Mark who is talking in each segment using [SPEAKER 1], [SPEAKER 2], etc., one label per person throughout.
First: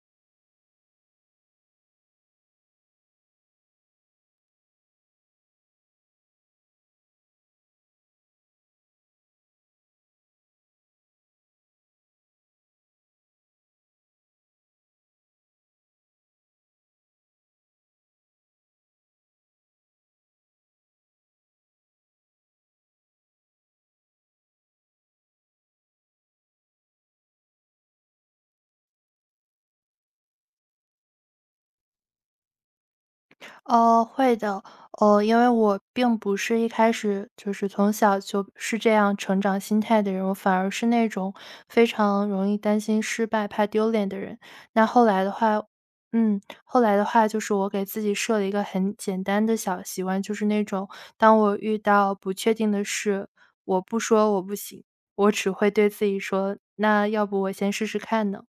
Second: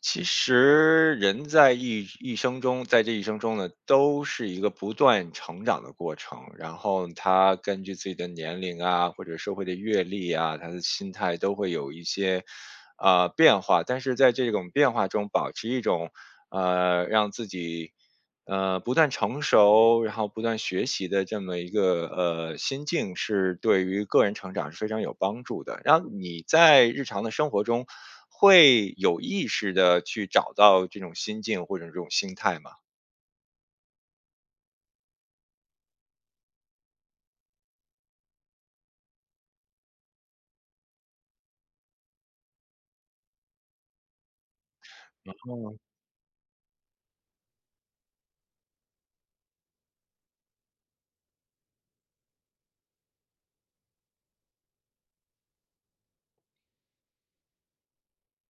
[SPEAKER 1] 其实人在一生中，在这一生中呢，都是一个不断成长的过程。然后他根据自己的年龄啊，或者社会的阅历啊，他的心态都会有一些变化。但是在这种变化中，保持一种让自己不断成熟，然后不断学习的这么一个心境，是对于个人成长是非常有帮助的。然后你在日常的生活中，会有意识的去找到这种心境或者这种心态吗？
[SPEAKER 2] 哦，会的。哦，因为我并不是一开始就是从小就是这样成长心态的人，我反而是那种非常容易担心失败、怕丢脸的人。那后来的话嗯，后来的话就是我给自己设了一个很简单的小习惯，就是那种当我遇到不确定的事，我不说我不行，我只会对自己说："那要不我先试试看呢？"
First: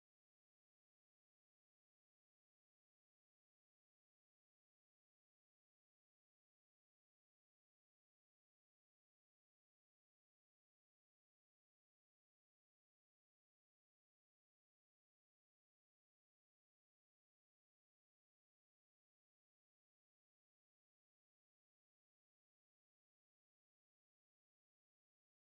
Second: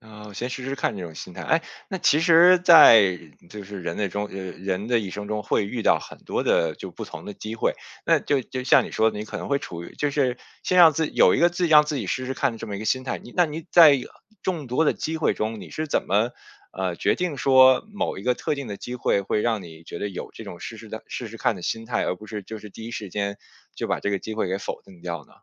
[SPEAKER 1] 哦，先试试看这种心态。哎，那其实在就是人类中，人的一生中会遇到很多的就不同的机会，那就像你说的，你可能会处于就是先让自有一个自己让自己试试看的这么一个心态。那你在众多的机会中，你是怎么决定说某一个特定的机会会让你觉得有这种试试看的心态，而不是就是第一时间就把这个机会给否定掉呢？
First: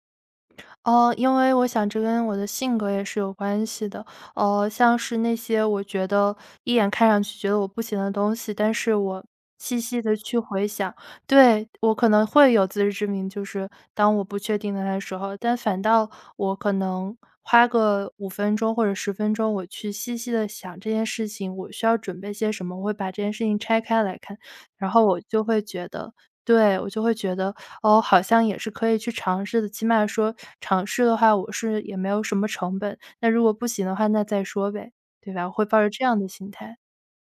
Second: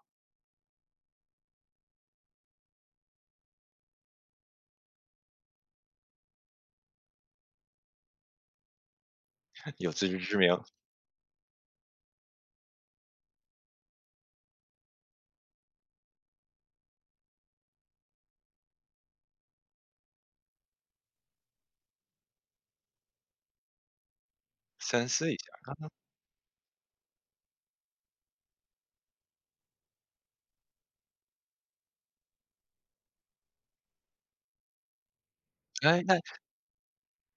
[SPEAKER 2] 哦，因为我想这跟我的性格也是有关系的。像是那些我觉得一眼看上去觉得我不行的东西，但是我 细
[SPEAKER 1] 有
[SPEAKER 2] 细
[SPEAKER 1] 自
[SPEAKER 2] 的
[SPEAKER 1] 知之
[SPEAKER 2] 去
[SPEAKER 1] 明，
[SPEAKER 2] 回想，对，我可能会有自知之明，就是当我不确定的时候，但反倒我可能花个五分钟或者十分钟，我去细细的想这件事情，我需要准备些什么，我会把这件事情拆开来看，然后
[SPEAKER 1] 三
[SPEAKER 2] 我
[SPEAKER 1] 思一
[SPEAKER 2] 就
[SPEAKER 1] 下。
[SPEAKER 2] 会觉得对，我就会觉得哦，好像也是可以去尝试的。起码说尝试的话，我是也没有什么成本，那如果不行的话，那再说呗，对吧？我会抱着
[SPEAKER 1] 哎，
[SPEAKER 2] 这样
[SPEAKER 1] 那
[SPEAKER 2] 的心态。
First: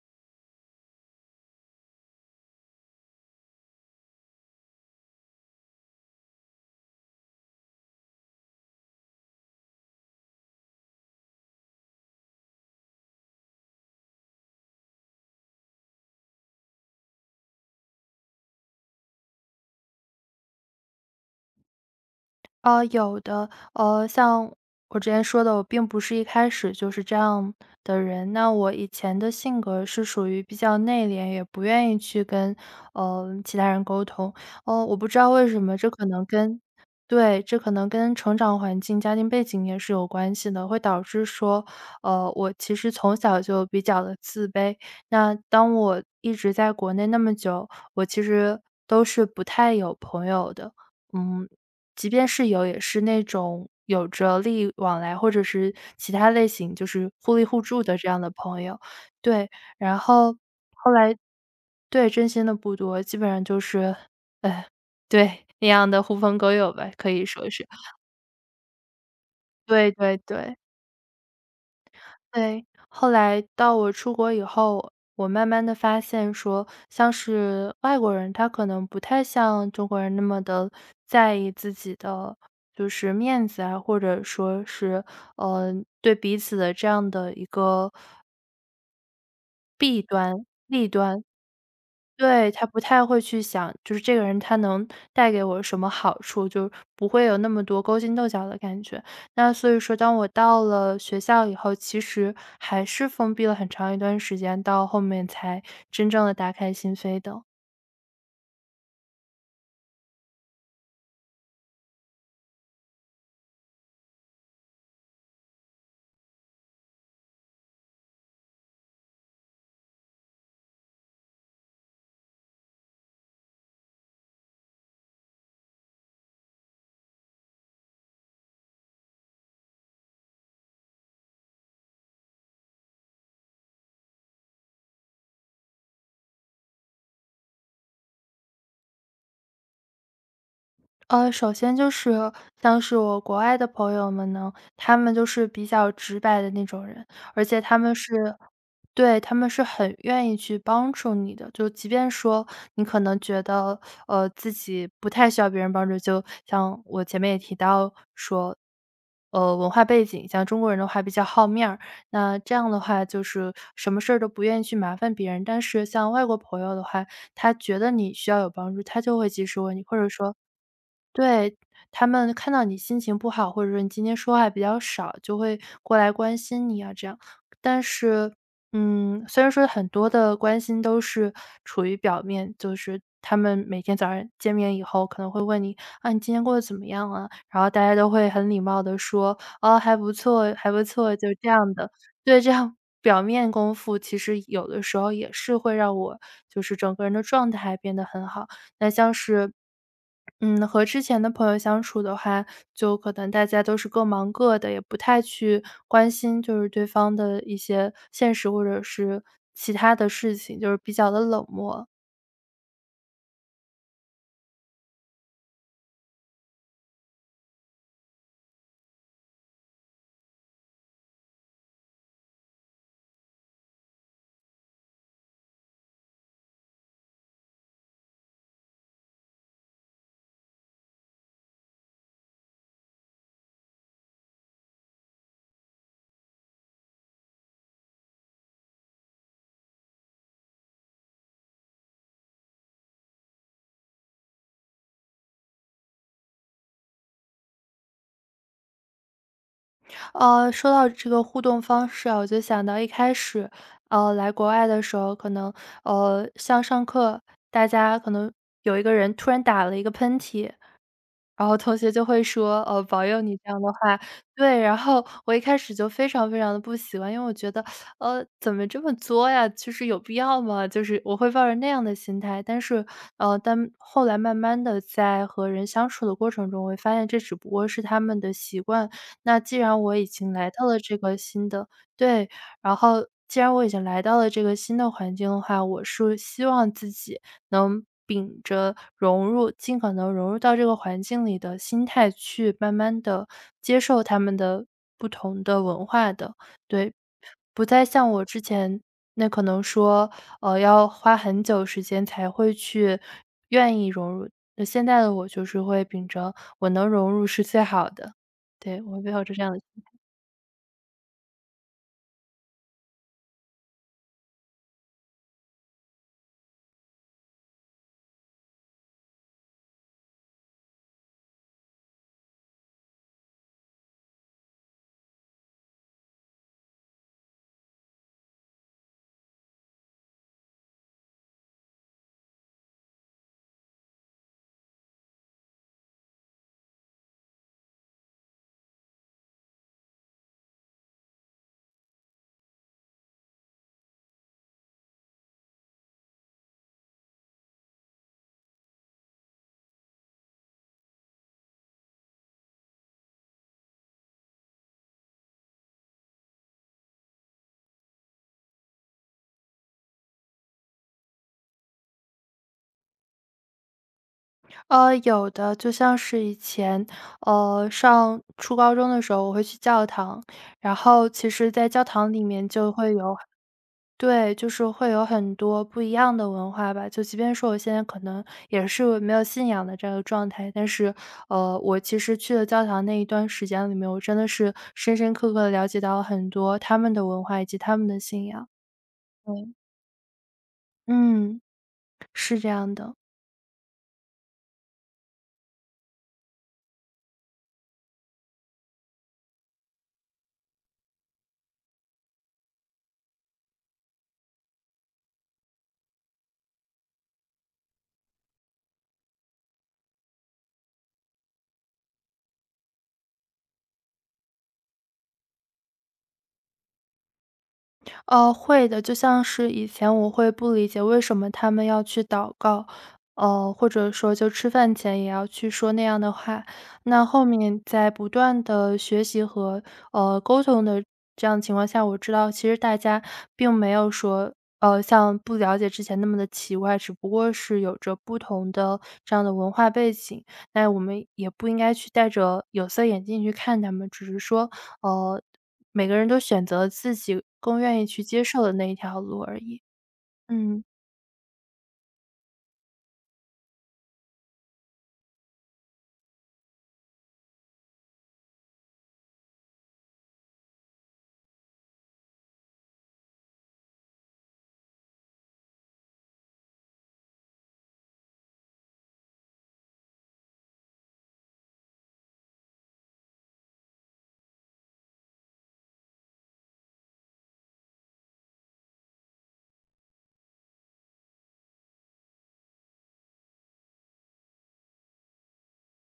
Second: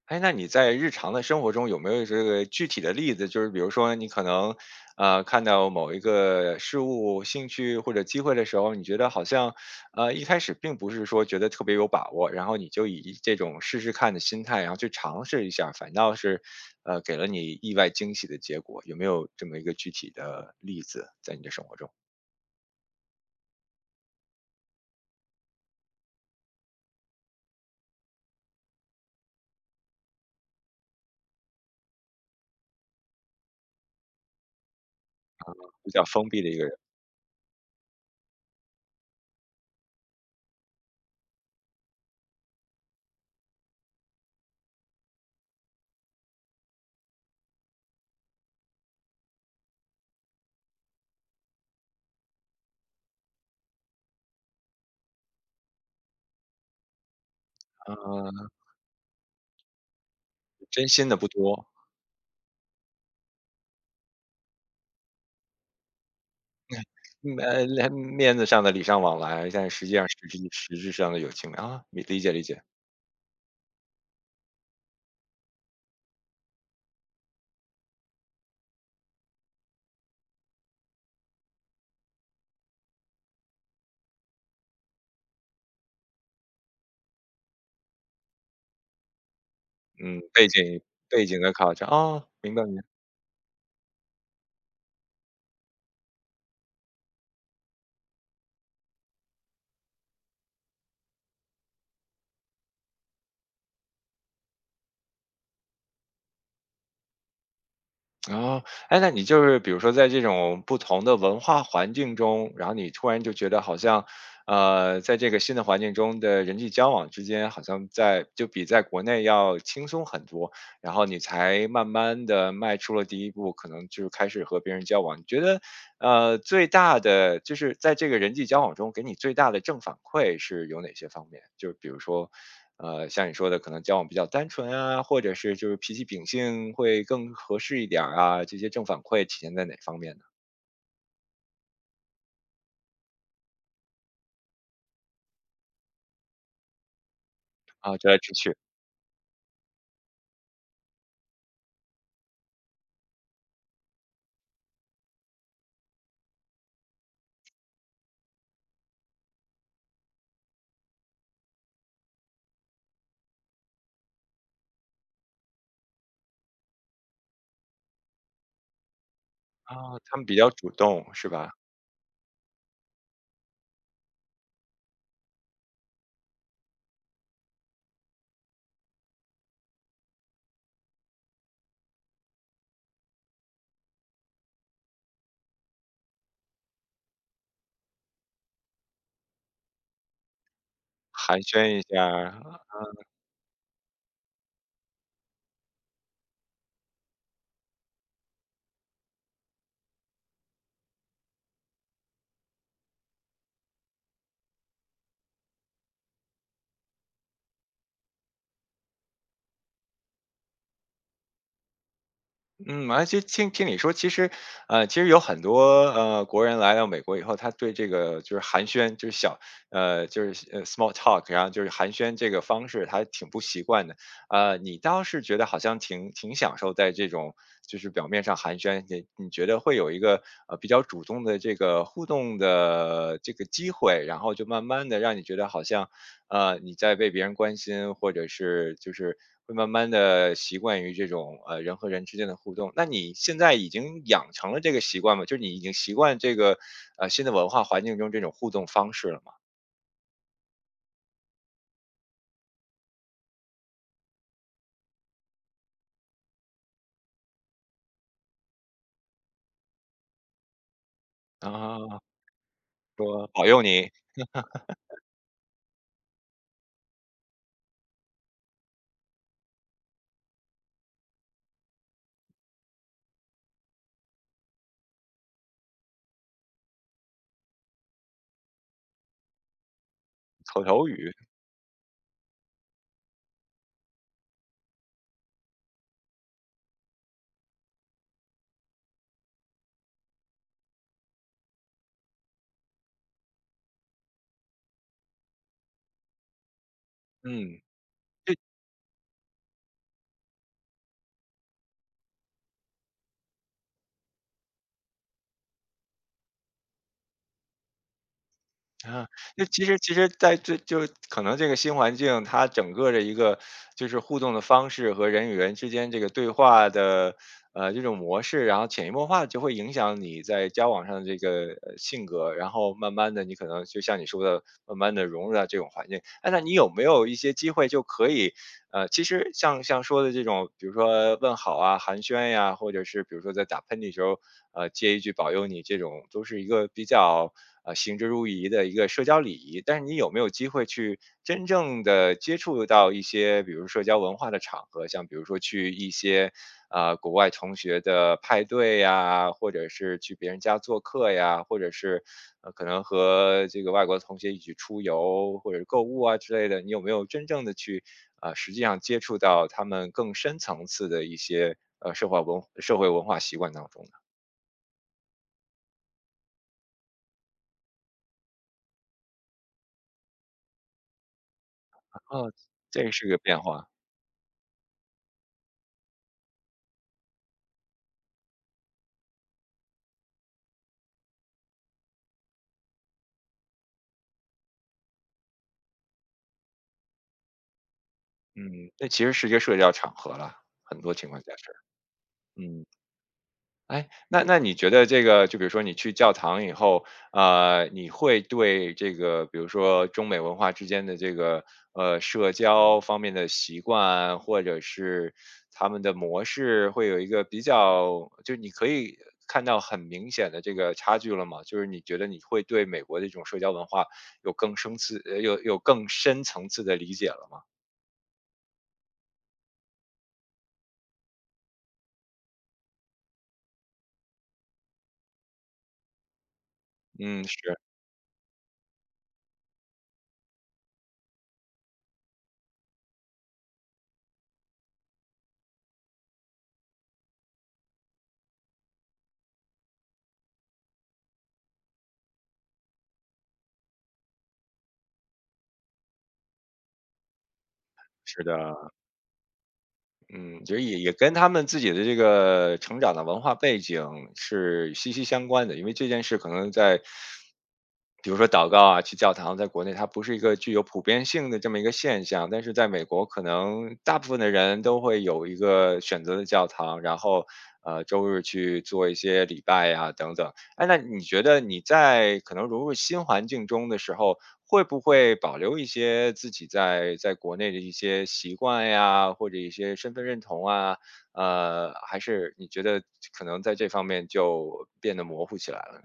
[SPEAKER 1] 哎，那你在日常的生活中有没有这个具体的例子？就是比如说你可能，看到某一个事物、兴趣或者机会的时候，你觉得好像，一开始并不是说觉得特别有把握，然后你就以这种试试看的心态，然后去尝试一下，反倒是，给了你意外惊喜的结果。有没有这么一个具体的例子在你的生活中？
[SPEAKER 2] 有的，像我之前说的，我并不是一开始就是这样的人。那我以前的性格是属于比较内敛，也不愿意去跟其他人沟通。哦，我不知道为什么，这
[SPEAKER 1] 比较
[SPEAKER 2] 可能
[SPEAKER 1] 封闭的一
[SPEAKER 2] 跟
[SPEAKER 1] 个人，
[SPEAKER 2] 对，这可能跟成长环境、家庭背景也是有关系的，会导致说，我其实从小就比较的自卑。那当我一直在国内那么久，我其实都是不太有朋友的。嗯，即便是有，也是那种有着利益往来，或者是其他类型，就是互利互助的这样的
[SPEAKER 1] 嗯、
[SPEAKER 2] 朋友。对，然后
[SPEAKER 1] 真
[SPEAKER 2] 后
[SPEAKER 1] 心
[SPEAKER 2] 来
[SPEAKER 1] 的不多。
[SPEAKER 2] 对，真心的不多，基本上就是，哎，对，那样的狐朋狗友吧，可以
[SPEAKER 1] 嗯，
[SPEAKER 2] 说是。
[SPEAKER 1] 面子上的礼尚往来，但实
[SPEAKER 2] 对
[SPEAKER 1] 际上实
[SPEAKER 2] 对
[SPEAKER 1] 质
[SPEAKER 2] 对。
[SPEAKER 1] 实质上的友情啊，理解理解，
[SPEAKER 2] 对，后来到我出国以后，我慢慢的发现说，像是外国人，他可能不太像中国人那么的在意自己的就是面子啊，或者说是，呃，对彼此的这样的一个弊
[SPEAKER 1] 嗯，背
[SPEAKER 2] 端、
[SPEAKER 1] 景
[SPEAKER 2] 利端。
[SPEAKER 1] 背景的考察啊，白
[SPEAKER 2] 对，
[SPEAKER 1] 明白。
[SPEAKER 2] 他不太会去想，就是这个人他能带给我什么好处，就不会有那么多勾心斗角的感觉。那所以说，当我到了学校以后，其实还是封闭了很长一段时间，到后面才真正的打开心扉的。
[SPEAKER 1] 哦，哎，那你就是比如说在这种不同的文化环境中，然后你突然就觉得好像，在这个新的环境中的人际交往之间，好像在就比在国内要轻松很多，然后你才慢慢的迈出了第一步，可能就是开始和别人交往。你觉得，最大的就是在这个人际交往中给你最大的正反馈是有哪些方面？就是比如说，像你说的，可能交往比较单纯啊，或者是就是脾气秉性会更合适一点儿啊，这些正反馈体现在哪方面呢？
[SPEAKER 2] 首先就是像是我国外的朋友们呢，他们就是比较直白的那种人，而且他们
[SPEAKER 1] 啊，直
[SPEAKER 2] 是
[SPEAKER 1] 来直去，
[SPEAKER 2] 对，他们是很愿意去帮助你的。就即便说你可能觉得，自己不太需要别人帮助，就像我前面也提到说，文化背景，像中国人的话比较好面儿，那这样的话就是什么事儿都不愿意去麻烦别人。但是像外国朋友的话，他觉得你需要有帮助，他就会及时问你，或
[SPEAKER 1] 啊，
[SPEAKER 2] 者
[SPEAKER 1] 他们
[SPEAKER 2] 说
[SPEAKER 1] 比较主动是吧？
[SPEAKER 2] 对，他们看到你心情不好，或者说你今天说话比较少，就会过来关心你啊这样。但是，嗯，虽然说很多的关心都是处于表面，就是他们每天早上见面以后可能会问你："啊，你今天过得怎么样啊？"然后大家都会很礼貌的说："哦，还不错，还不错。"就
[SPEAKER 1] 寒
[SPEAKER 2] 这样
[SPEAKER 1] 暄一
[SPEAKER 2] 的。对，
[SPEAKER 1] 下
[SPEAKER 2] 这样表面功夫其实有的时候也是会让我就是整个人的状态变得很好。那像是嗯，和之前的朋友相处的话，就可能大家都是各忙各的，也不太去关心就是对方的一些现实或者是其他的事情，就是比较的冷漠。
[SPEAKER 1] 嗯，而且听听你说，其实有很多国人来到美国以后，他对这个就是寒暄，就是small talk，然后就是寒暄这个方式，他还挺不习惯的。你倒是觉得好像挺享受在这种就是表面上寒暄，你觉得会有一个比较主动的这个互动的这个机会，然后就慢慢的让你觉得好像你在被别人关心，或者是就是会慢慢的习惯于这种人和人之间的互动。那你现在已经养成了这个习惯吗？就是你已经习惯这个新的文化环境中这种互动方式了吗？
[SPEAKER 2] 说到这个互动方式啊，我就想到一开始，来国外的时候，可能像上课，大家可能有一个人突然打了一个喷嚏，然后同学
[SPEAKER 1] 啊，
[SPEAKER 2] 就会说："保佑
[SPEAKER 1] 说
[SPEAKER 2] 你
[SPEAKER 1] 保
[SPEAKER 2] 这
[SPEAKER 1] 佑
[SPEAKER 2] 样的
[SPEAKER 1] 你
[SPEAKER 2] 话。"对，然后我一开始就非常非常的不喜欢，因为我觉得，怎么这么作呀？就是有必要吗？就是我会抱着那样的心态，但是，但后来慢慢的在和人相处的过程中，我会发现这只不过是他们的习惯。那既然我已经来
[SPEAKER 1] 口
[SPEAKER 2] 到了
[SPEAKER 1] 头
[SPEAKER 2] 这
[SPEAKER 1] 语，
[SPEAKER 2] 个新的对，然后既然我已经来到了这个新的环境的话，我是希望自己能秉着融入尽可能融入到这个环境里的心态去慢慢的接受他们的不同的文化的。对，
[SPEAKER 1] 嗯。
[SPEAKER 2] 不再像我之前那可能说，要花很久时间才会去愿意融入，那现在的我就是会秉着我能融入是最好的，对，我
[SPEAKER 1] 啊，
[SPEAKER 2] 会有着这
[SPEAKER 1] 那
[SPEAKER 2] 样的
[SPEAKER 1] 其实在这就可能这个新环境，它整个的一个就是互动的方式和人与人之间这个对话的这种模式，然后潜移默化地就会影响你在交往上的这个性格，然后慢慢的你可能就像你说的，慢慢的融入到这种环境。哎，那你有没有一些机会就可以其实像说的这种，比如说问好啊、寒暄呀、或者是比如说在打喷嚏时候，接一句保佑你，这种都是一个比较行之如仪的一个社交礼仪。但是你有没有机会去真正的接触到一些，比如社交文化的场合，像比如说去一些啊，国外同学的派对呀，或者是去别人家做客呀，或者是，可能和这个外国同学一起出游或者购物啊之类的，你有没有真正的去，啊？实际上接触到他们更深层次的一些，社会文化习惯当中呢？
[SPEAKER 2] 有的，就像是以前，上初高中的时候，我会去教堂，然后其实，在教堂里
[SPEAKER 1] 哦，
[SPEAKER 2] 面就
[SPEAKER 1] 这个
[SPEAKER 2] 会
[SPEAKER 1] 是个
[SPEAKER 2] 有
[SPEAKER 1] 变化，
[SPEAKER 2] 对，就是会有很多不一样的文化吧。就即便说我现在可能也是没有信仰的这个状态，但是，我其实去了教堂那一段时间里面，我真的是深深刻刻的了解到了很多他们的文化以及他们的信仰。
[SPEAKER 1] 嗯，那其实是一
[SPEAKER 2] 对，
[SPEAKER 1] 个社交场合了，很多情况下
[SPEAKER 2] 嗯，
[SPEAKER 1] 是，
[SPEAKER 2] 是这
[SPEAKER 1] 嗯。
[SPEAKER 2] 样的。
[SPEAKER 1] 哎，那你觉得这个就比如说你去教堂以后，你会对这个比如说中美文化之间的这个，社交方面的习惯，或者是他们的模式会有一个比较就是你可以看到很明显的这个差距了吗？就是你觉得你会对美国的这种社交文化有更深层次的理解了吗？
[SPEAKER 2] 呃，会的。就像是以前我会不理解为什么他们要去祷告，或者说就吃饭前也要去说那样的话。那
[SPEAKER 1] 嗯，
[SPEAKER 2] 后
[SPEAKER 1] 是，
[SPEAKER 2] 面在不断的学习和，沟通的这样情况下，我知道其实大家并没有说，像不了解之前那么的奇怪，只不过是有着不同的这样的文化背景，那我们也不应该去戴着有色眼镜去看他们，只是说呃，每个人都选择自己更愿意去
[SPEAKER 1] 是
[SPEAKER 2] 接受的
[SPEAKER 1] 的。
[SPEAKER 2] 那一条路而已。
[SPEAKER 1] 嗯，就是
[SPEAKER 2] 嗯。
[SPEAKER 1] 也跟他们自己的这个成长的文化背景是息息相关的，因为这件事可能在比如说祷告啊，去教堂，在国内它不是一个具有普遍性的这么一个现象，但是在美国，可能大部分的人都会有一个选择的教堂，然后周日去做一些礼拜呀、等等。哎，那你觉得你在可能融入新环境中的时候，会不会保留一些自己在国内的一些习惯呀，或者一些身份认同啊？还是你觉得可能在这方面就变得模糊起来了呢？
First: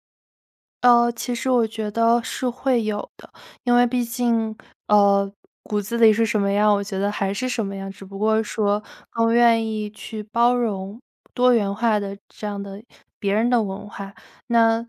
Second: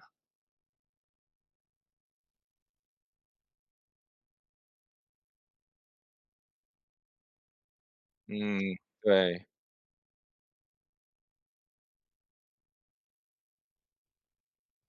[SPEAKER 2] 其实我觉得是会有的，因为毕竟，呃，骨子里是什么样，我觉得还是什么样，只不过
[SPEAKER 1] 嗯，
[SPEAKER 2] 说更
[SPEAKER 1] 对，
[SPEAKER 2] 愿意去包容多元化的这样的别人的文化。那，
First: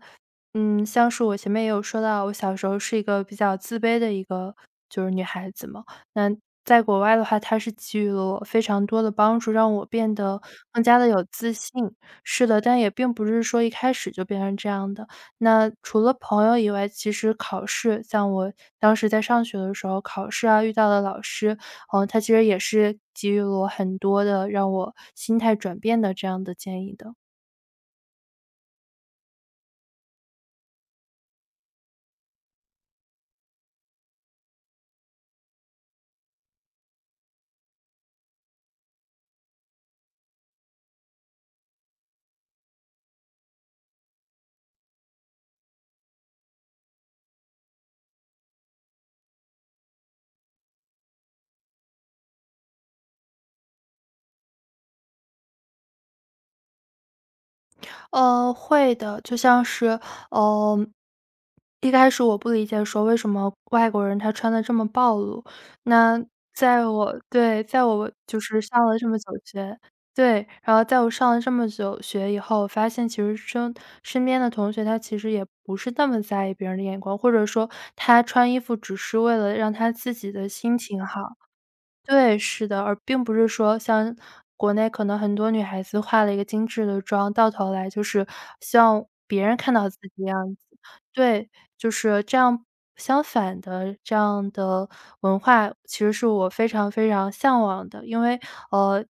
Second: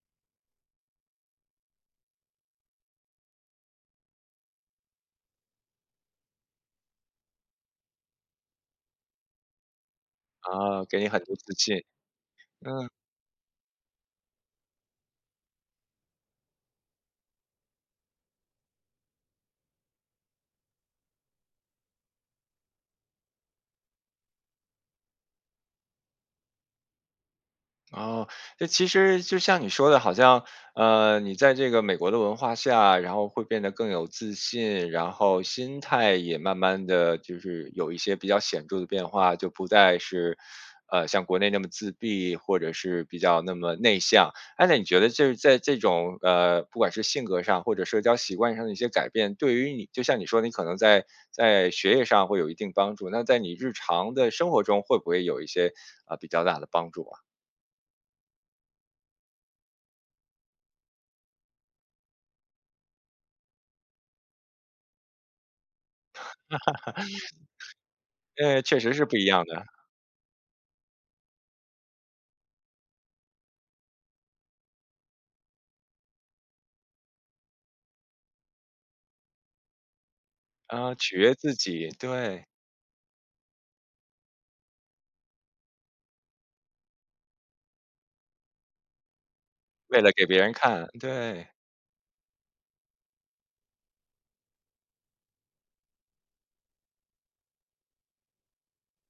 [SPEAKER 2] 嗯，像是我前面也有说到，我小时候是一个比较自卑的一个就是女孩子嘛，那在国外的话，它是给予了我非常多的帮助，让我变得
[SPEAKER 1] 啊，
[SPEAKER 2] 更
[SPEAKER 1] 给
[SPEAKER 2] 加
[SPEAKER 1] 你
[SPEAKER 2] 的
[SPEAKER 1] 很
[SPEAKER 2] 有
[SPEAKER 1] 多
[SPEAKER 2] 自
[SPEAKER 1] 自
[SPEAKER 2] 信。
[SPEAKER 1] 信。
[SPEAKER 2] 是的，但也
[SPEAKER 1] 嗯。
[SPEAKER 2] 并不是说一开始就变成这样的。那除了朋友以外，其实考试，像我当时在上学的时候，考试啊遇到的老师，嗯，他其实也是给予了我很多的让我心态转变的这样的建议的。
[SPEAKER 1] 哦，这其实就像你说的，好像你在这个美国的文化下，然后会变得更有自信，然后心态也慢慢的就是有一些比较显著的变化，就不再是像国内那么自闭，或者是比较那么内向。哎，那你觉得就是在这种不管是性格上或者社交习惯上的一些改变，对于你，就像你说，你可能在学业上会有一定帮助，那在你日常的生活中会不会有一些啊、比较大的帮助啊？
[SPEAKER 2] 会的，就像是，呃，一开始我不理解说为什么外国人他穿的这么暴露，那在我对，在我就
[SPEAKER 1] 对，
[SPEAKER 2] 是
[SPEAKER 1] 确
[SPEAKER 2] 上
[SPEAKER 1] 实
[SPEAKER 2] 了
[SPEAKER 1] 是
[SPEAKER 2] 这
[SPEAKER 1] 不
[SPEAKER 2] 么
[SPEAKER 1] 一
[SPEAKER 2] 久
[SPEAKER 1] 样的。
[SPEAKER 2] 学对，然后在我上了这么久学以后，我发现其实身边的同学，他其实也不是那么在意别人的眼光，或者说他穿衣服只是为了让他自己的心
[SPEAKER 1] 啊，
[SPEAKER 2] 情
[SPEAKER 1] 取
[SPEAKER 2] 好。
[SPEAKER 1] 悦自己，
[SPEAKER 2] 对，
[SPEAKER 1] 对，
[SPEAKER 2] 是的，而并不是说像国内可能很多女孩子化了一个精致的妆，到头来就是希望别人看到自
[SPEAKER 1] 为
[SPEAKER 2] 己
[SPEAKER 1] 了给
[SPEAKER 2] 的
[SPEAKER 1] 别人
[SPEAKER 2] 样子。
[SPEAKER 1] 看，对。
[SPEAKER 2] 对，就是这样相反的这样的文化，其实是我非常非常向往的。因为，呃，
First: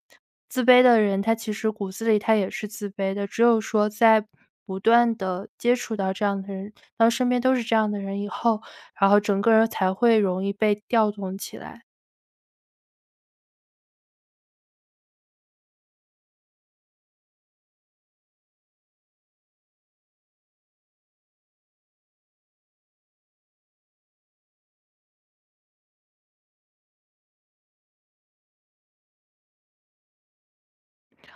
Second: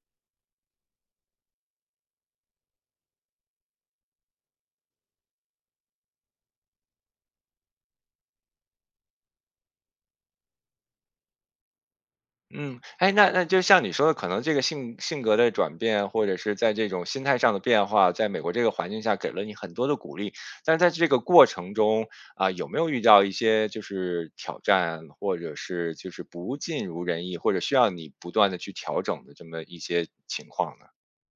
[SPEAKER 2] 自卑的人他其实骨子里他也是自卑的，只有说在不断的接触到这样的人，当身边都是这样的人以后，然后整个人才会容易被调动起来。
[SPEAKER 1] 嗯，哎，那就像你说的，可能这个性格的转变，或者是在这种心态上的变化，在美国这个环境下给了你很多的鼓励。但是在这个过程中，啊，有没有遇到一些就是挑战，或者是就是不尽如人意，或者需要你不断的去调整的这么一些情况呢？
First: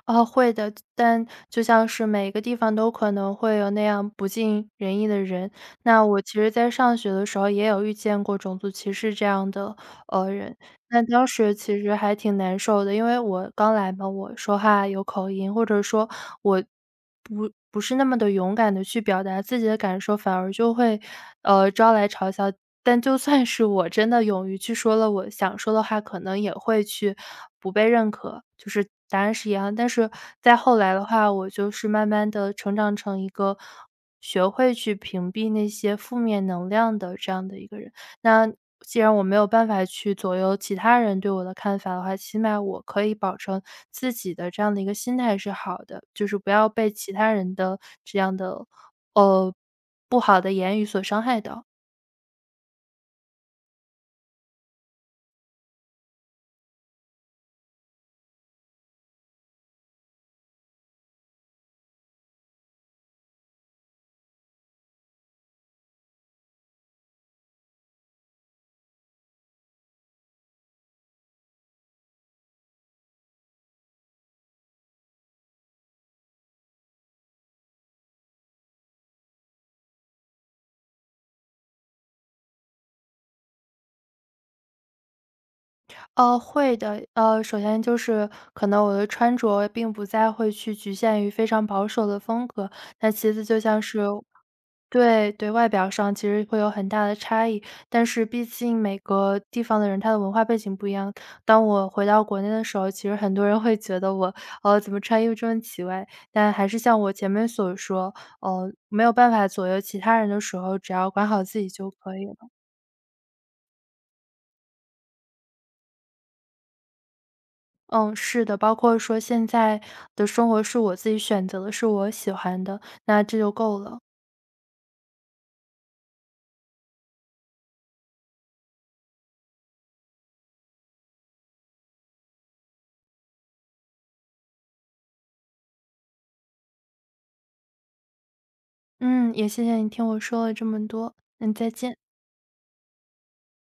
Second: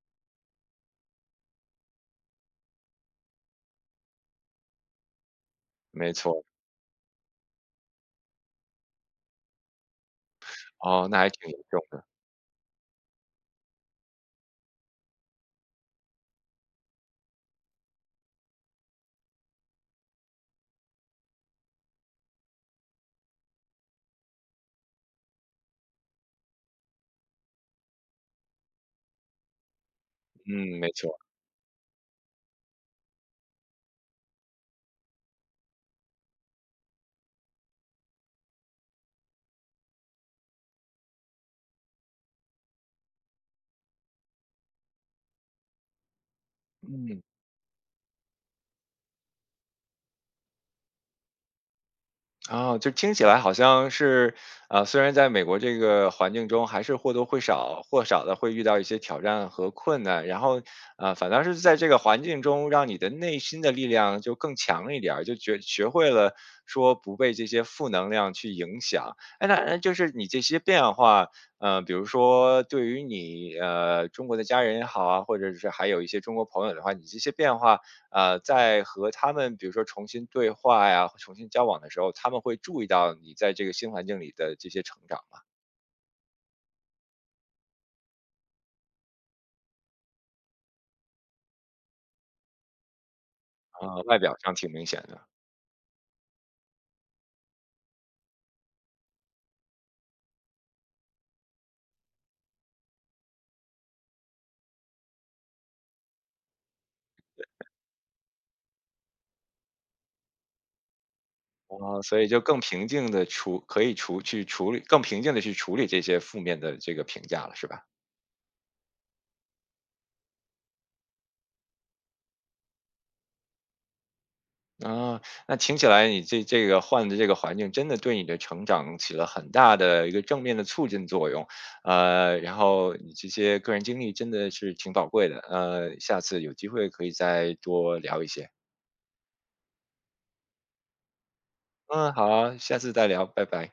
[SPEAKER 2] 哦，会的。但就像是每个地方都可能会有那样不尽人意的人。那
[SPEAKER 1] 没
[SPEAKER 2] 我其
[SPEAKER 1] 错，
[SPEAKER 2] 实在上学的时候也有遇见过种族歧视这样的，人。那
[SPEAKER 1] 哦，那
[SPEAKER 2] 当
[SPEAKER 1] 还挺
[SPEAKER 2] 时
[SPEAKER 1] 严重
[SPEAKER 2] 其实
[SPEAKER 1] 的，
[SPEAKER 2] 还挺难受的，因为我刚来嘛，我说话有口音，或者说我不是那么的勇敢的去表达自己的感受，反而就会，招来嘲笑。但就算是我真的勇于去说了我想说的话，可能也会去不被认可，就是答案是一样。但是再后
[SPEAKER 1] 嗯，没
[SPEAKER 2] 来的
[SPEAKER 1] 错，
[SPEAKER 2] 话，我就是慢慢的成长成一个学会去屏蔽那些负面能量的这样的一个人。那既然我没有办法去左右其他人对我的看法的话，起码我可以保证自己的这样的一个心态是好的，就是不要被其
[SPEAKER 1] 嗯。
[SPEAKER 2] 他人的这样的，呃，不好的言语所伤害到。
[SPEAKER 1] 啊，就听起来好像是，虽然在美国这个环境中，还是或多或少的会遇到一些挑战和困难，然后，反倒是在这个环境中，让你的内心的力量就更强一点儿，就学会了说不被这些负能量去影响。哎，那就是你这些变化，比如说对于你，中国的家人也好啊，或者是还有一些中国朋友的话，你这些变化在和他们比如说重新对话呀，重新交往的时候，他们会注意到你在这个新环境里的这些成长嘛，
[SPEAKER 2] 呃，会的。首先就是可能我的穿着并不再会去局限于非常保守的风格，那其次就像
[SPEAKER 1] 啊，
[SPEAKER 2] 是
[SPEAKER 1] 外表上挺明显的，
[SPEAKER 2] 对对，外表上其实会有很大的差异，但是毕竟每个地方的人，他的文化背景不一样。当我回到国内的时候，其实很多人会觉得我，怎么穿衣服这么奇怪？但还是像我前面所说，没有办法左右其他人的时候，只要管好自己就
[SPEAKER 1] 啊，
[SPEAKER 2] 可
[SPEAKER 1] 所
[SPEAKER 2] 以
[SPEAKER 1] 以就
[SPEAKER 2] 了。
[SPEAKER 1] 更平静的处可以处去处理更平静的去处理这些负面的这个评价了，是吧？
[SPEAKER 2] 嗯，是的，包括说现在的生活是我自己选择的，是我喜欢的，那这就够了。
[SPEAKER 1] 啊，那听起来你这个换的这个环境真的对你的成长起了很大的一个正面的促进作用，然后你这些个人经历真的是挺宝贵的，下次有机会可以再多聊一些。
[SPEAKER 2] 嗯，也谢谢你听我说了这么多，嗯，再见。
[SPEAKER 1] 嗯，好啊，下次再聊，拜拜。